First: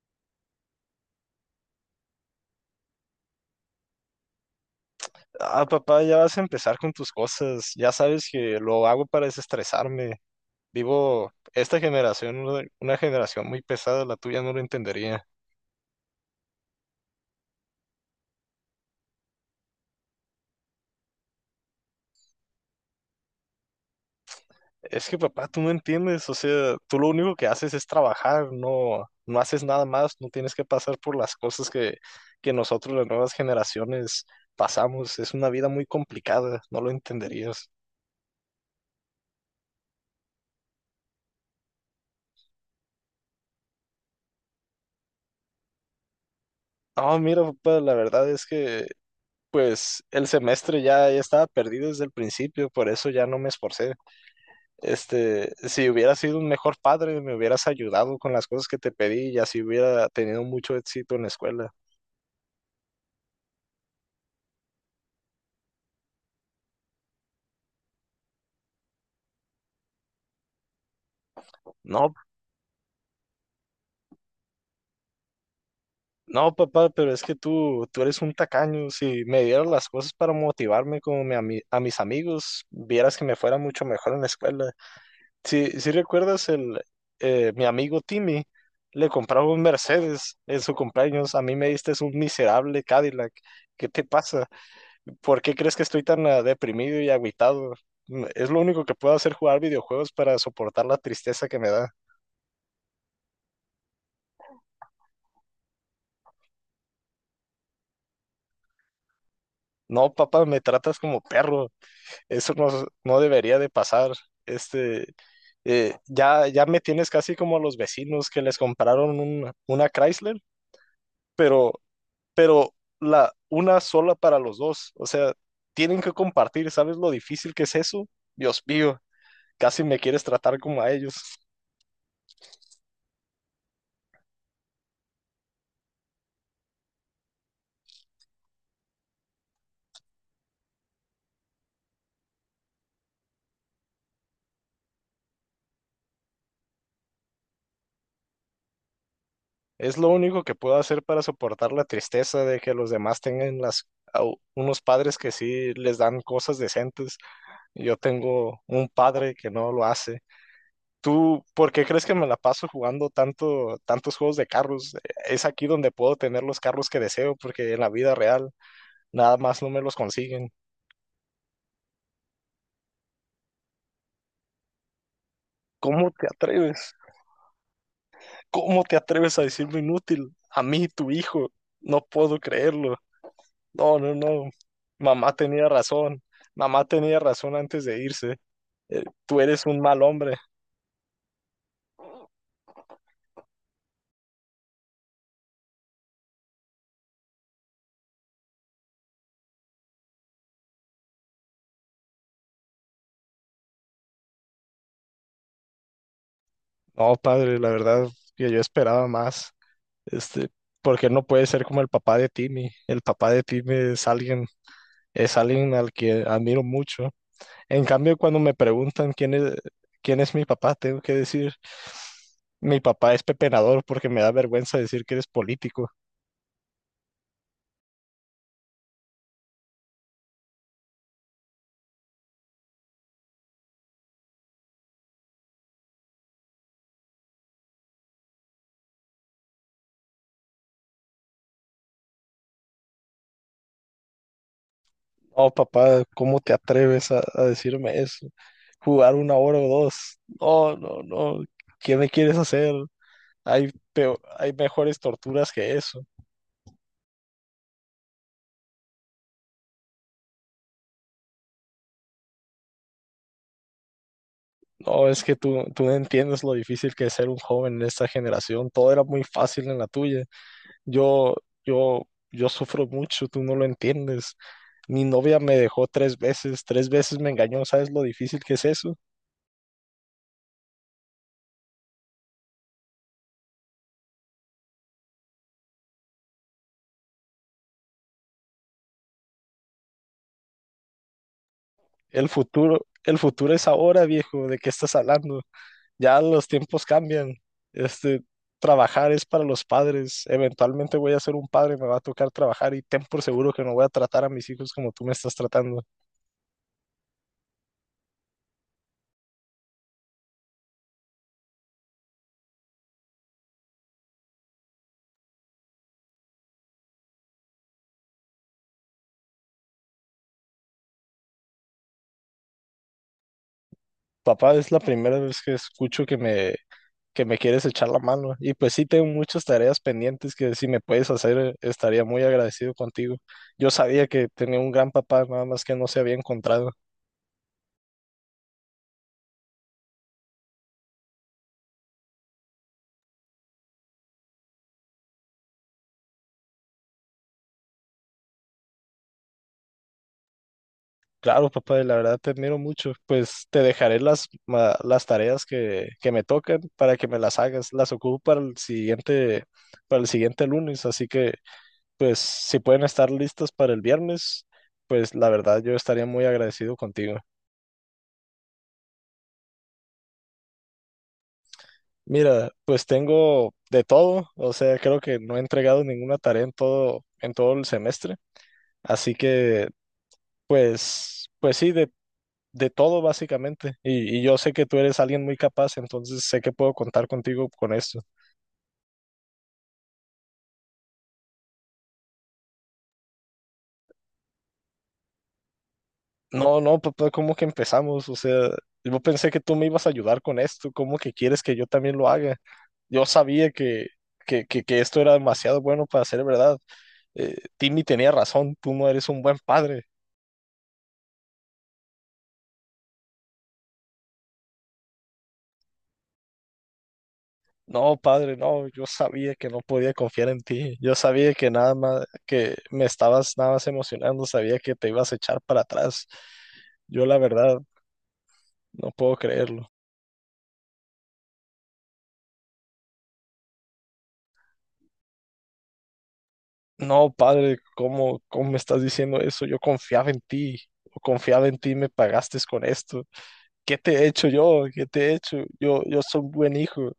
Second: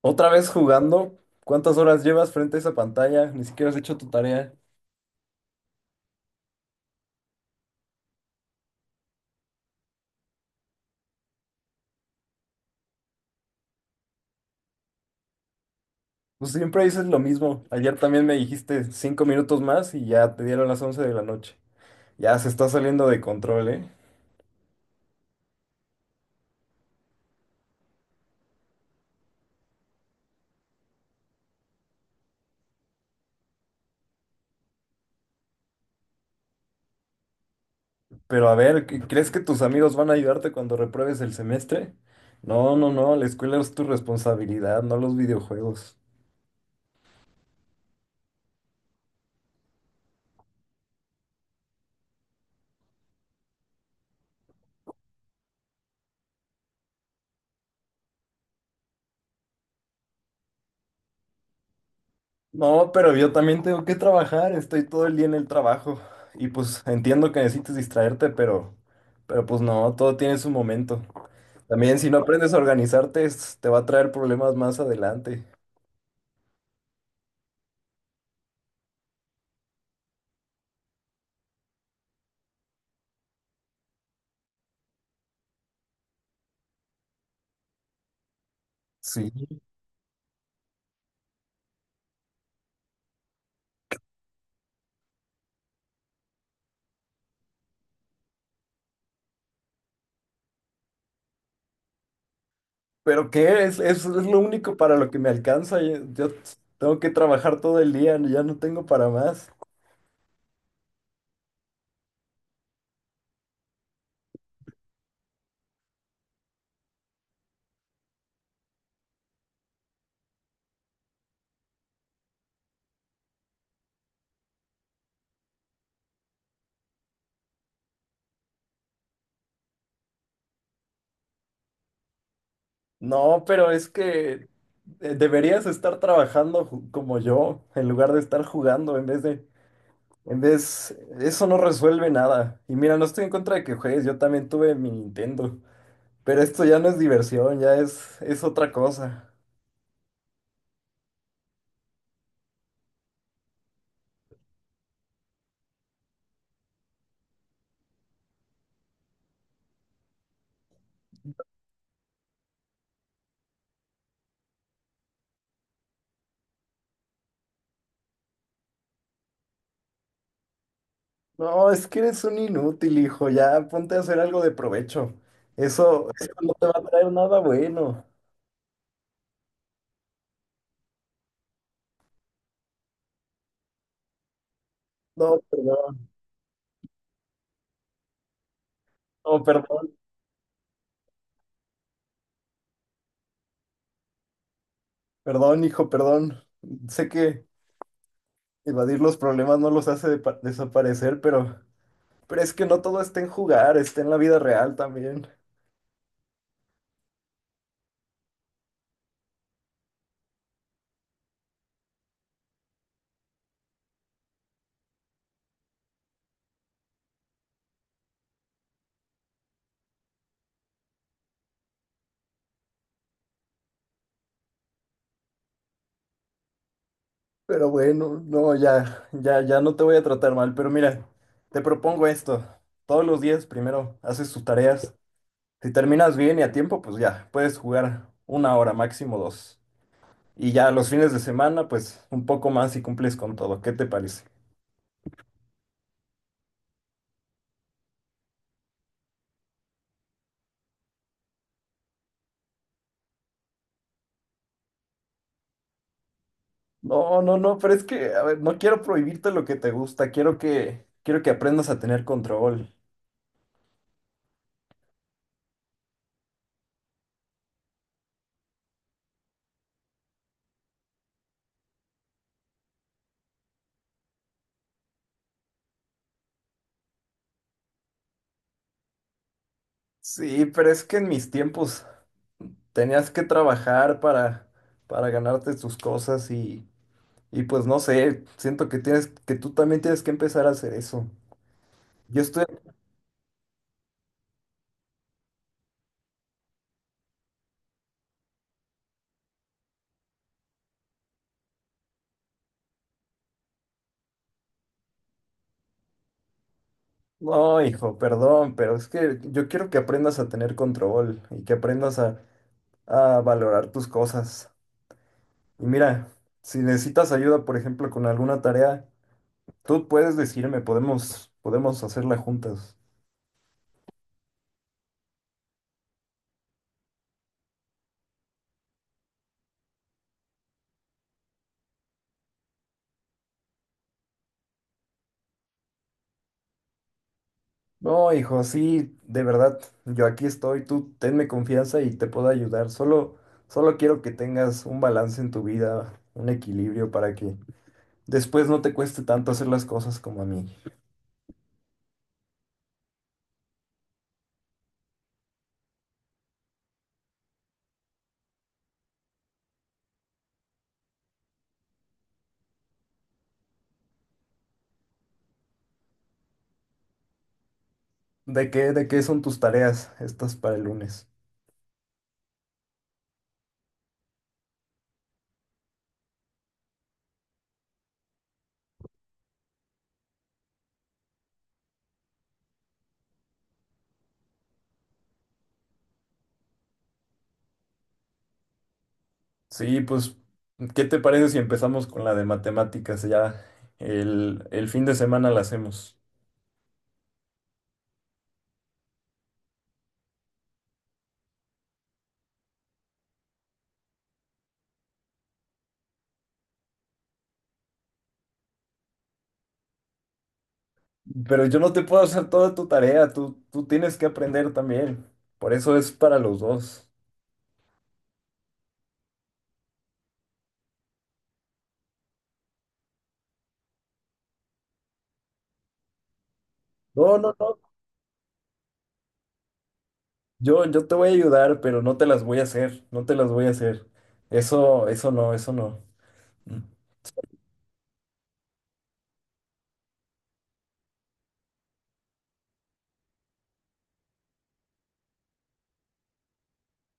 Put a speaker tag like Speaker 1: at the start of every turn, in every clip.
Speaker 1: Otra vez jugando. ¿Cuántas horas llevas frente a esa pantalla? Ni siquiera has hecho tu tarea.
Speaker 2: Ah, papá, ya vas a empezar con tus cosas. Ya sabes que lo hago para desestresarme. Vivo esta generación, una generación muy pesada, la tuya no lo entendería.
Speaker 1: Pues siempre dices lo mismo. Ayer también me dijiste 5 minutos más y ya te dieron las 11 de la noche. Ya se está saliendo de control, ¿eh?
Speaker 2: Es que, papá, tú no entiendes. O sea, tú lo único que haces es trabajar, no, no haces nada más, no tienes que pasar por las cosas que nosotros, las nuevas generaciones, pasamos. Es una vida muy complicada, no lo entenderías.
Speaker 1: Pero a ver, ¿crees que tus amigos van a ayudarte cuando repruebes el semestre? No, no, no, la escuela es tu responsabilidad, no los videojuegos.
Speaker 2: No, mira, papá, la verdad es que, pues, el semestre ya estaba perdido desde el principio, por eso ya no me esforcé. Este, si hubieras sido un mejor padre, me hubieras ayudado con las cosas que te pedí y así hubiera tenido mucho éxito en la escuela.
Speaker 1: No, pero yo también tengo que trabajar, estoy todo el día en el trabajo. Y pues entiendo que necesites distraerte, pero pues no, todo tiene su momento. También si
Speaker 2: No,
Speaker 1: no aprendes a organizarte, te va a traer problemas más adelante.
Speaker 2: no, papá, pero es que tú eres un tacaño. Si me dieras las cosas para motivarme como a mis amigos, vieras que me fuera mucho mejor en la escuela. Si recuerdas mi amigo Timmy, le
Speaker 1: Sí.
Speaker 2: compraba un Mercedes en su cumpleaños. A mí me diste un miserable Cadillac. ¿Qué te pasa? ¿Por qué crees que estoy tan deprimido y agüitado? Es lo único que puedo hacer, jugar videojuegos para soportar la tristeza que me da.
Speaker 1: ¿Pero qué? Es lo único para lo que me alcanza. Yo tengo que trabajar todo el día, ya no tengo para más.
Speaker 2: No, papá, me tratas como perro. Eso no, no debería de pasar. Este, ya me tienes casi como a los vecinos que les compraron una Chrysler, pero, pero una sola para los dos. O sea, tienen que compartir. ¿Sabes lo difícil que es eso? Dios mío, casi me quieres tratar como a ellos.
Speaker 1: No, pero es que deberías estar trabajando como yo, en lugar de estar jugando, en vez, eso no resuelve nada. Y mira, no estoy en contra de que juegues, yo también tuve mi Nintendo, pero esto ya no es diversión, ya es otra cosa.
Speaker 2: Es lo único que puedo hacer para soportar la tristeza de que los demás tengan a unos padres que sí les dan cosas decentes. Yo tengo un padre que no lo hace. ¿Tú por qué crees que me la paso jugando tanto, tantos juegos de carros? Es aquí donde puedo tener los carros que deseo, porque en la vida real nada más no me los consiguen.
Speaker 1: No, es que eres un inútil, hijo. Ya ponte a hacer algo de provecho. Eso,
Speaker 2: ¿Cómo te
Speaker 1: eso no te va a
Speaker 2: atreves?
Speaker 1: traer nada bueno.
Speaker 2: ¿Cómo te atreves a decirme inútil? A mí, tu hijo. No puedo creerlo. No, no, no. Mamá
Speaker 1: No,
Speaker 2: tenía
Speaker 1: perdón.
Speaker 2: razón. Mamá tenía razón antes de irse. Tú
Speaker 1: No,
Speaker 2: eres un
Speaker 1: perdón.
Speaker 2: mal hombre.
Speaker 1: Perdón, hijo, perdón. Sé que evadir los problemas no los hace desaparecer, pero es que no todo está en jugar, está en la vida real también.
Speaker 2: No, padre, la verdad que yo esperaba más. Este, porque no puede ser como el papá de Timmy. El papá de Timmy es alguien al que admiro mucho. En cambio, cuando me preguntan quién es mi papá, tengo que decir, mi papá es pepenador porque me da vergüenza decir que eres político.
Speaker 1: Pero bueno, no, ya no te voy a tratar mal. Pero mira, te propongo esto. Todos los días primero haces tus tareas. Si terminas bien y a tiempo, pues ya, puedes jugar una hora, máximo dos. Y ya los fines de semana, pues un poco más y cumples con todo. ¿Qué te parece?
Speaker 2: Oh, papá, ¿cómo te atreves a decirme eso? Jugar una hora o dos. No, no, no. ¿Qué me quieres hacer? Hay mejores torturas que eso.
Speaker 1: No, no, no, pero es que, a ver, no quiero prohibirte lo que te gusta, quiero que aprendas a tener control.
Speaker 2: No, es que tú no entiendes lo difícil que es ser un joven en esta generación. Todo era muy fácil en la tuya. Yo, yo, yo sufro mucho, tú no lo entiendes. Mi novia me dejó tres veces me engañó, ¿sabes lo difícil que es eso?
Speaker 1: Sí, pero es que en mis tiempos tenías que trabajar para ganarte tus cosas y pues no sé, siento que que tú también tienes que empezar a hacer eso. Yo
Speaker 2: El
Speaker 1: estoy,
Speaker 2: futuro, el futuro es ahora, viejo, ¿de qué estás hablando? Ya los tiempos cambian. Este, trabajar es para los padres. Eventualmente voy a ser un padre, me va a tocar trabajar y ten por seguro que no voy a tratar a mis hijos como tú me estás tratando.
Speaker 1: no, hijo, perdón, pero es que yo quiero que aprendas a tener control y que aprendas a valorar tus cosas. Y mira, si necesitas ayuda, por ejemplo, con alguna tarea, tú puedes decirme, podemos hacerla juntas.
Speaker 2: Papá, es la primera vez que escucho que me quieres echar la mano. Y pues sí, tengo muchas tareas pendientes que si me puedes hacer, estaría muy agradecido contigo. Yo sabía que tenía un gran papá, nada más que no se había encontrado.
Speaker 1: No, hijo, sí, de verdad, yo aquí estoy, tú tenme confianza y te puedo ayudar. Solo quiero que tengas un balance en tu vida, un equilibrio para que después no te cueste tanto hacer las cosas como a mí.
Speaker 2: Claro, papá, y la verdad te admiro mucho. Pues te dejaré las tareas que me tocan para que me las hagas. Las ocupo para el siguiente lunes, así que pues si pueden estar listas para el viernes, pues la verdad yo estaría muy agradecido contigo.
Speaker 1: ¿De qué son tus tareas estas para el lunes?
Speaker 2: Mira, pues tengo de todo, o sea, creo que no he entregado ninguna tarea en todo el semestre, así que, pues sí, de todo básicamente, y yo sé que tú eres alguien muy capaz, entonces sé que puedo contar contigo con esto.
Speaker 1: Sí, pues, ¿qué te parece si empezamos con la de matemáticas? Ya el fin de semana la hacemos.
Speaker 2: No, no, papá, ¿cómo que empezamos? O sea, yo pensé que tú me ibas a ayudar con esto, ¿cómo que quieres que yo también lo haga? Yo sabía que esto era demasiado bueno para ser verdad. Timmy tenía razón, tú no eres un buen padre.
Speaker 1: Pero yo no te puedo hacer toda tu tarea, tú tienes que aprender también. Por eso es para los dos.
Speaker 2: No, padre, no, yo sabía que no podía confiar en ti. Yo sabía que nada más, que me estabas nada más emocionando, sabía que te ibas a echar para atrás. Yo la
Speaker 1: No, no,
Speaker 2: verdad
Speaker 1: no.
Speaker 2: no puedo creerlo.
Speaker 1: Yo te voy a ayudar, pero no te las voy a hacer, no te las voy a hacer. Eso no, eso no. Mm.
Speaker 2: No, padre, ¿cómo me estás diciendo eso? Yo confiaba en ti. Yo confiaba en ti, me pagaste con esto. ¿Qué te he hecho yo? ¿Qué te he hecho? Yo soy un buen hijo.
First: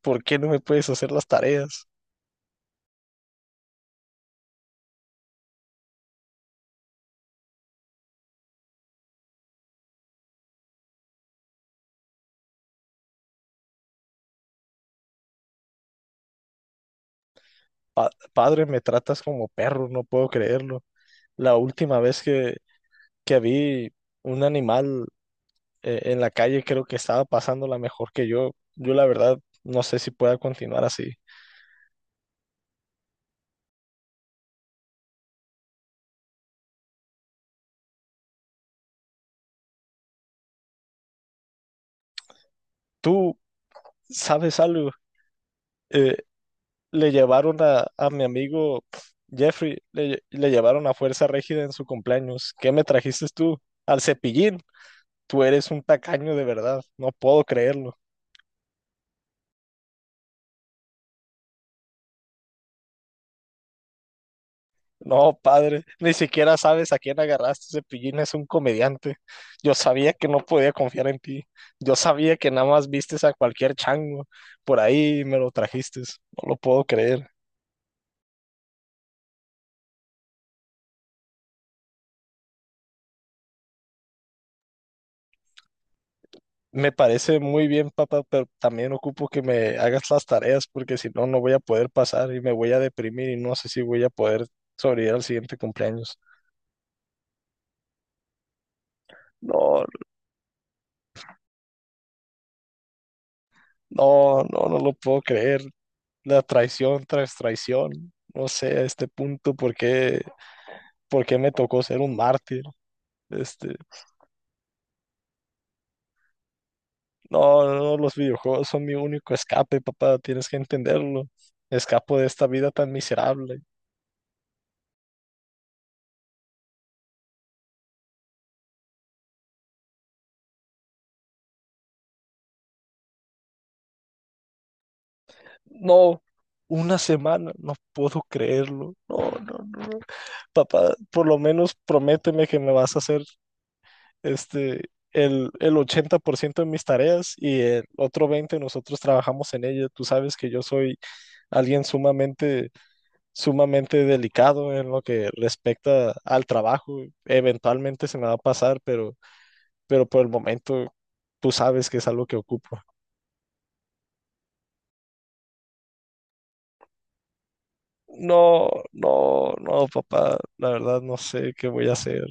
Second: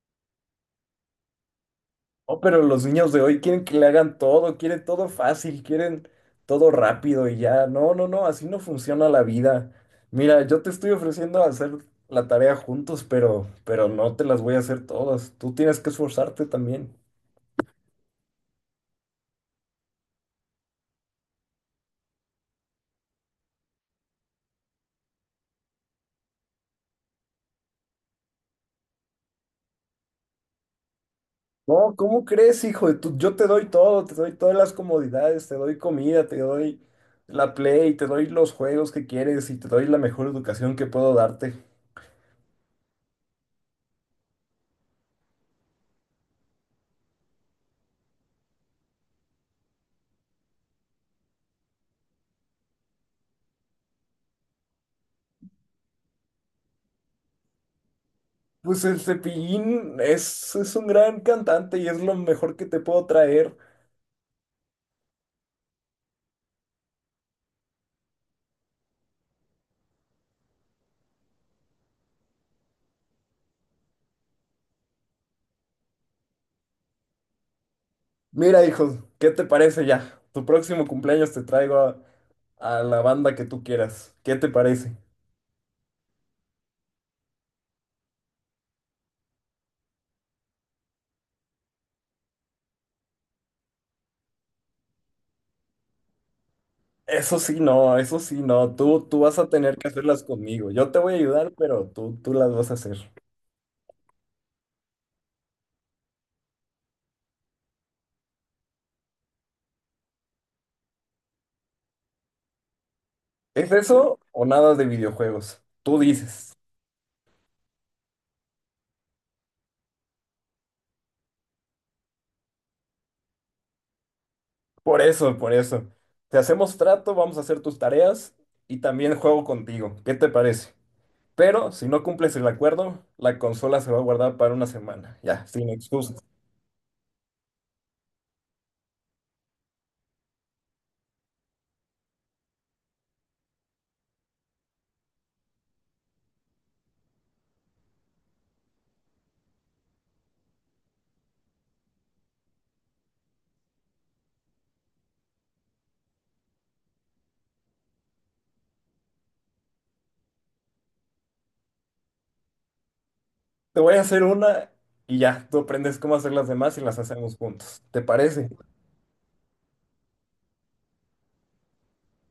Speaker 2: ¿Por qué no me puedes hacer las tareas?
Speaker 1: Oh, pero los niños de hoy quieren que le hagan todo, quieren todo fácil, quieren todo rápido y ya. No, no, no, así no funciona la vida. Mira, yo te estoy ofreciendo hacer la tarea juntos, pero no te las voy a hacer todas. Tú tienes que esforzarte también.
Speaker 2: Padre, me tratas como perro, no puedo creerlo. La última vez que vi un animal en la calle, creo que estaba pasándola mejor que yo. Yo la verdad no sé si pueda continuar así.
Speaker 1: No, ¿cómo crees, hijo de tu- Yo te doy todo, te doy todas las comodidades, te doy comida, te doy la Play, te doy los juegos que quieres y te doy la mejor educación que puedo darte.
Speaker 2: ¿Tú sabes algo? Eh, le llevaron a mi amigo Jeffrey, le llevaron a Fuerza Régida en su cumpleaños. ¿Qué me trajiste tú? Al Cepillín. Tú eres un tacaño de verdad. No puedo creerlo.
Speaker 1: Pues el Cepillín es un gran cantante y es lo mejor que te puedo traer.
Speaker 2: No, padre, ni siquiera sabes a quién agarraste. Cepillín es un comediante. Yo sabía que no podía confiar en ti. Yo sabía que nada más vistes a cualquier chango por ahí y me lo trajiste. No lo puedo creer.
Speaker 1: Mira, hijo, ¿qué te parece ya? Tu próximo cumpleaños te traigo a la banda que tú quieras. ¿Qué te parece?
Speaker 2: Me parece muy bien, papá, pero también ocupo que me hagas las tareas porque si no, no voy a poder pasar y me voy a deprimir y no sé si voy a poder sobrevivir al siguiente cumpleaños.
Speaker 1: Eso sí, no, eso sí, no. Tú vas a tener
Speaker 2: No,
Speaker 1: que hacerlas conmigo. Yo te voy a ayudar, pero tú las vas a hacer.
Speaker 2: no, no, no lo puedo creer. La traición tras traición. No sé a este punto por qué me tocó ser un mártir.
Speaker 1: ¿Es
Speaker 2: Este,
Speaker 1: eso o nada de videojuegos? Tú dices.
Speaker 2: no, no, no, los videojuegos son mi único escape, papá, tienes que entenderlo. Escapo de esta vida tan miserable.
Speaker 1: Por eso, por eso. Te hacemos trato, vamos a hacer tus tareas y también juego contigo. ¿Qué te parece? Pero si no cumples el acuerdo, la consola se va a guardar para una semana. Ya, sin excusas.
Speaker 2: No, una semana, no puedo creerlo. No, no, no. No. Papá, por lo menos prométeme que me vas a hacer el 80% de mis tareas y el otro 20% nosotros trabajamos en ella. Tú sabes que yo soy alguien sumamente, sumamente delicado en lo que respecta al trabajo. Eventualmente se me va a pasar, pero por el momento tú sabes que es algo que ocupo.
Speaker 1: Te voy a hacer una y ya, tú aprendes cómo hacer las demás y las hacemos juntos. ¿Te parece?
Speaker 2: No, no, no, papá, la verdad no sé qué voy a hacer.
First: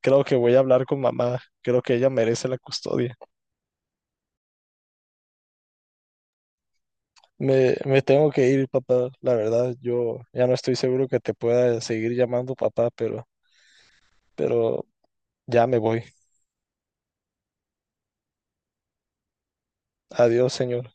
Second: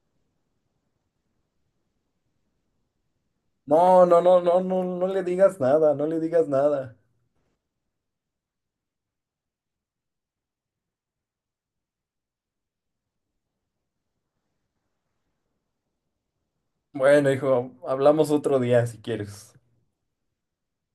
Speaker 2: Creo que voy a hablar con mamá. Creo que ella merece la custodia.
Speaker 1: No, no, no, no, no, no le digas nada, no le digas nada.
Speaker 2: Me tengo que ir, papá. La verdad, yo ya no estoy seguro que te pueda seguir llamando papá, pero ya me voy.
Speaker 1: Bueno, hijo, hablamos otro día si quieres.
Speaker 2: Adiós, señor.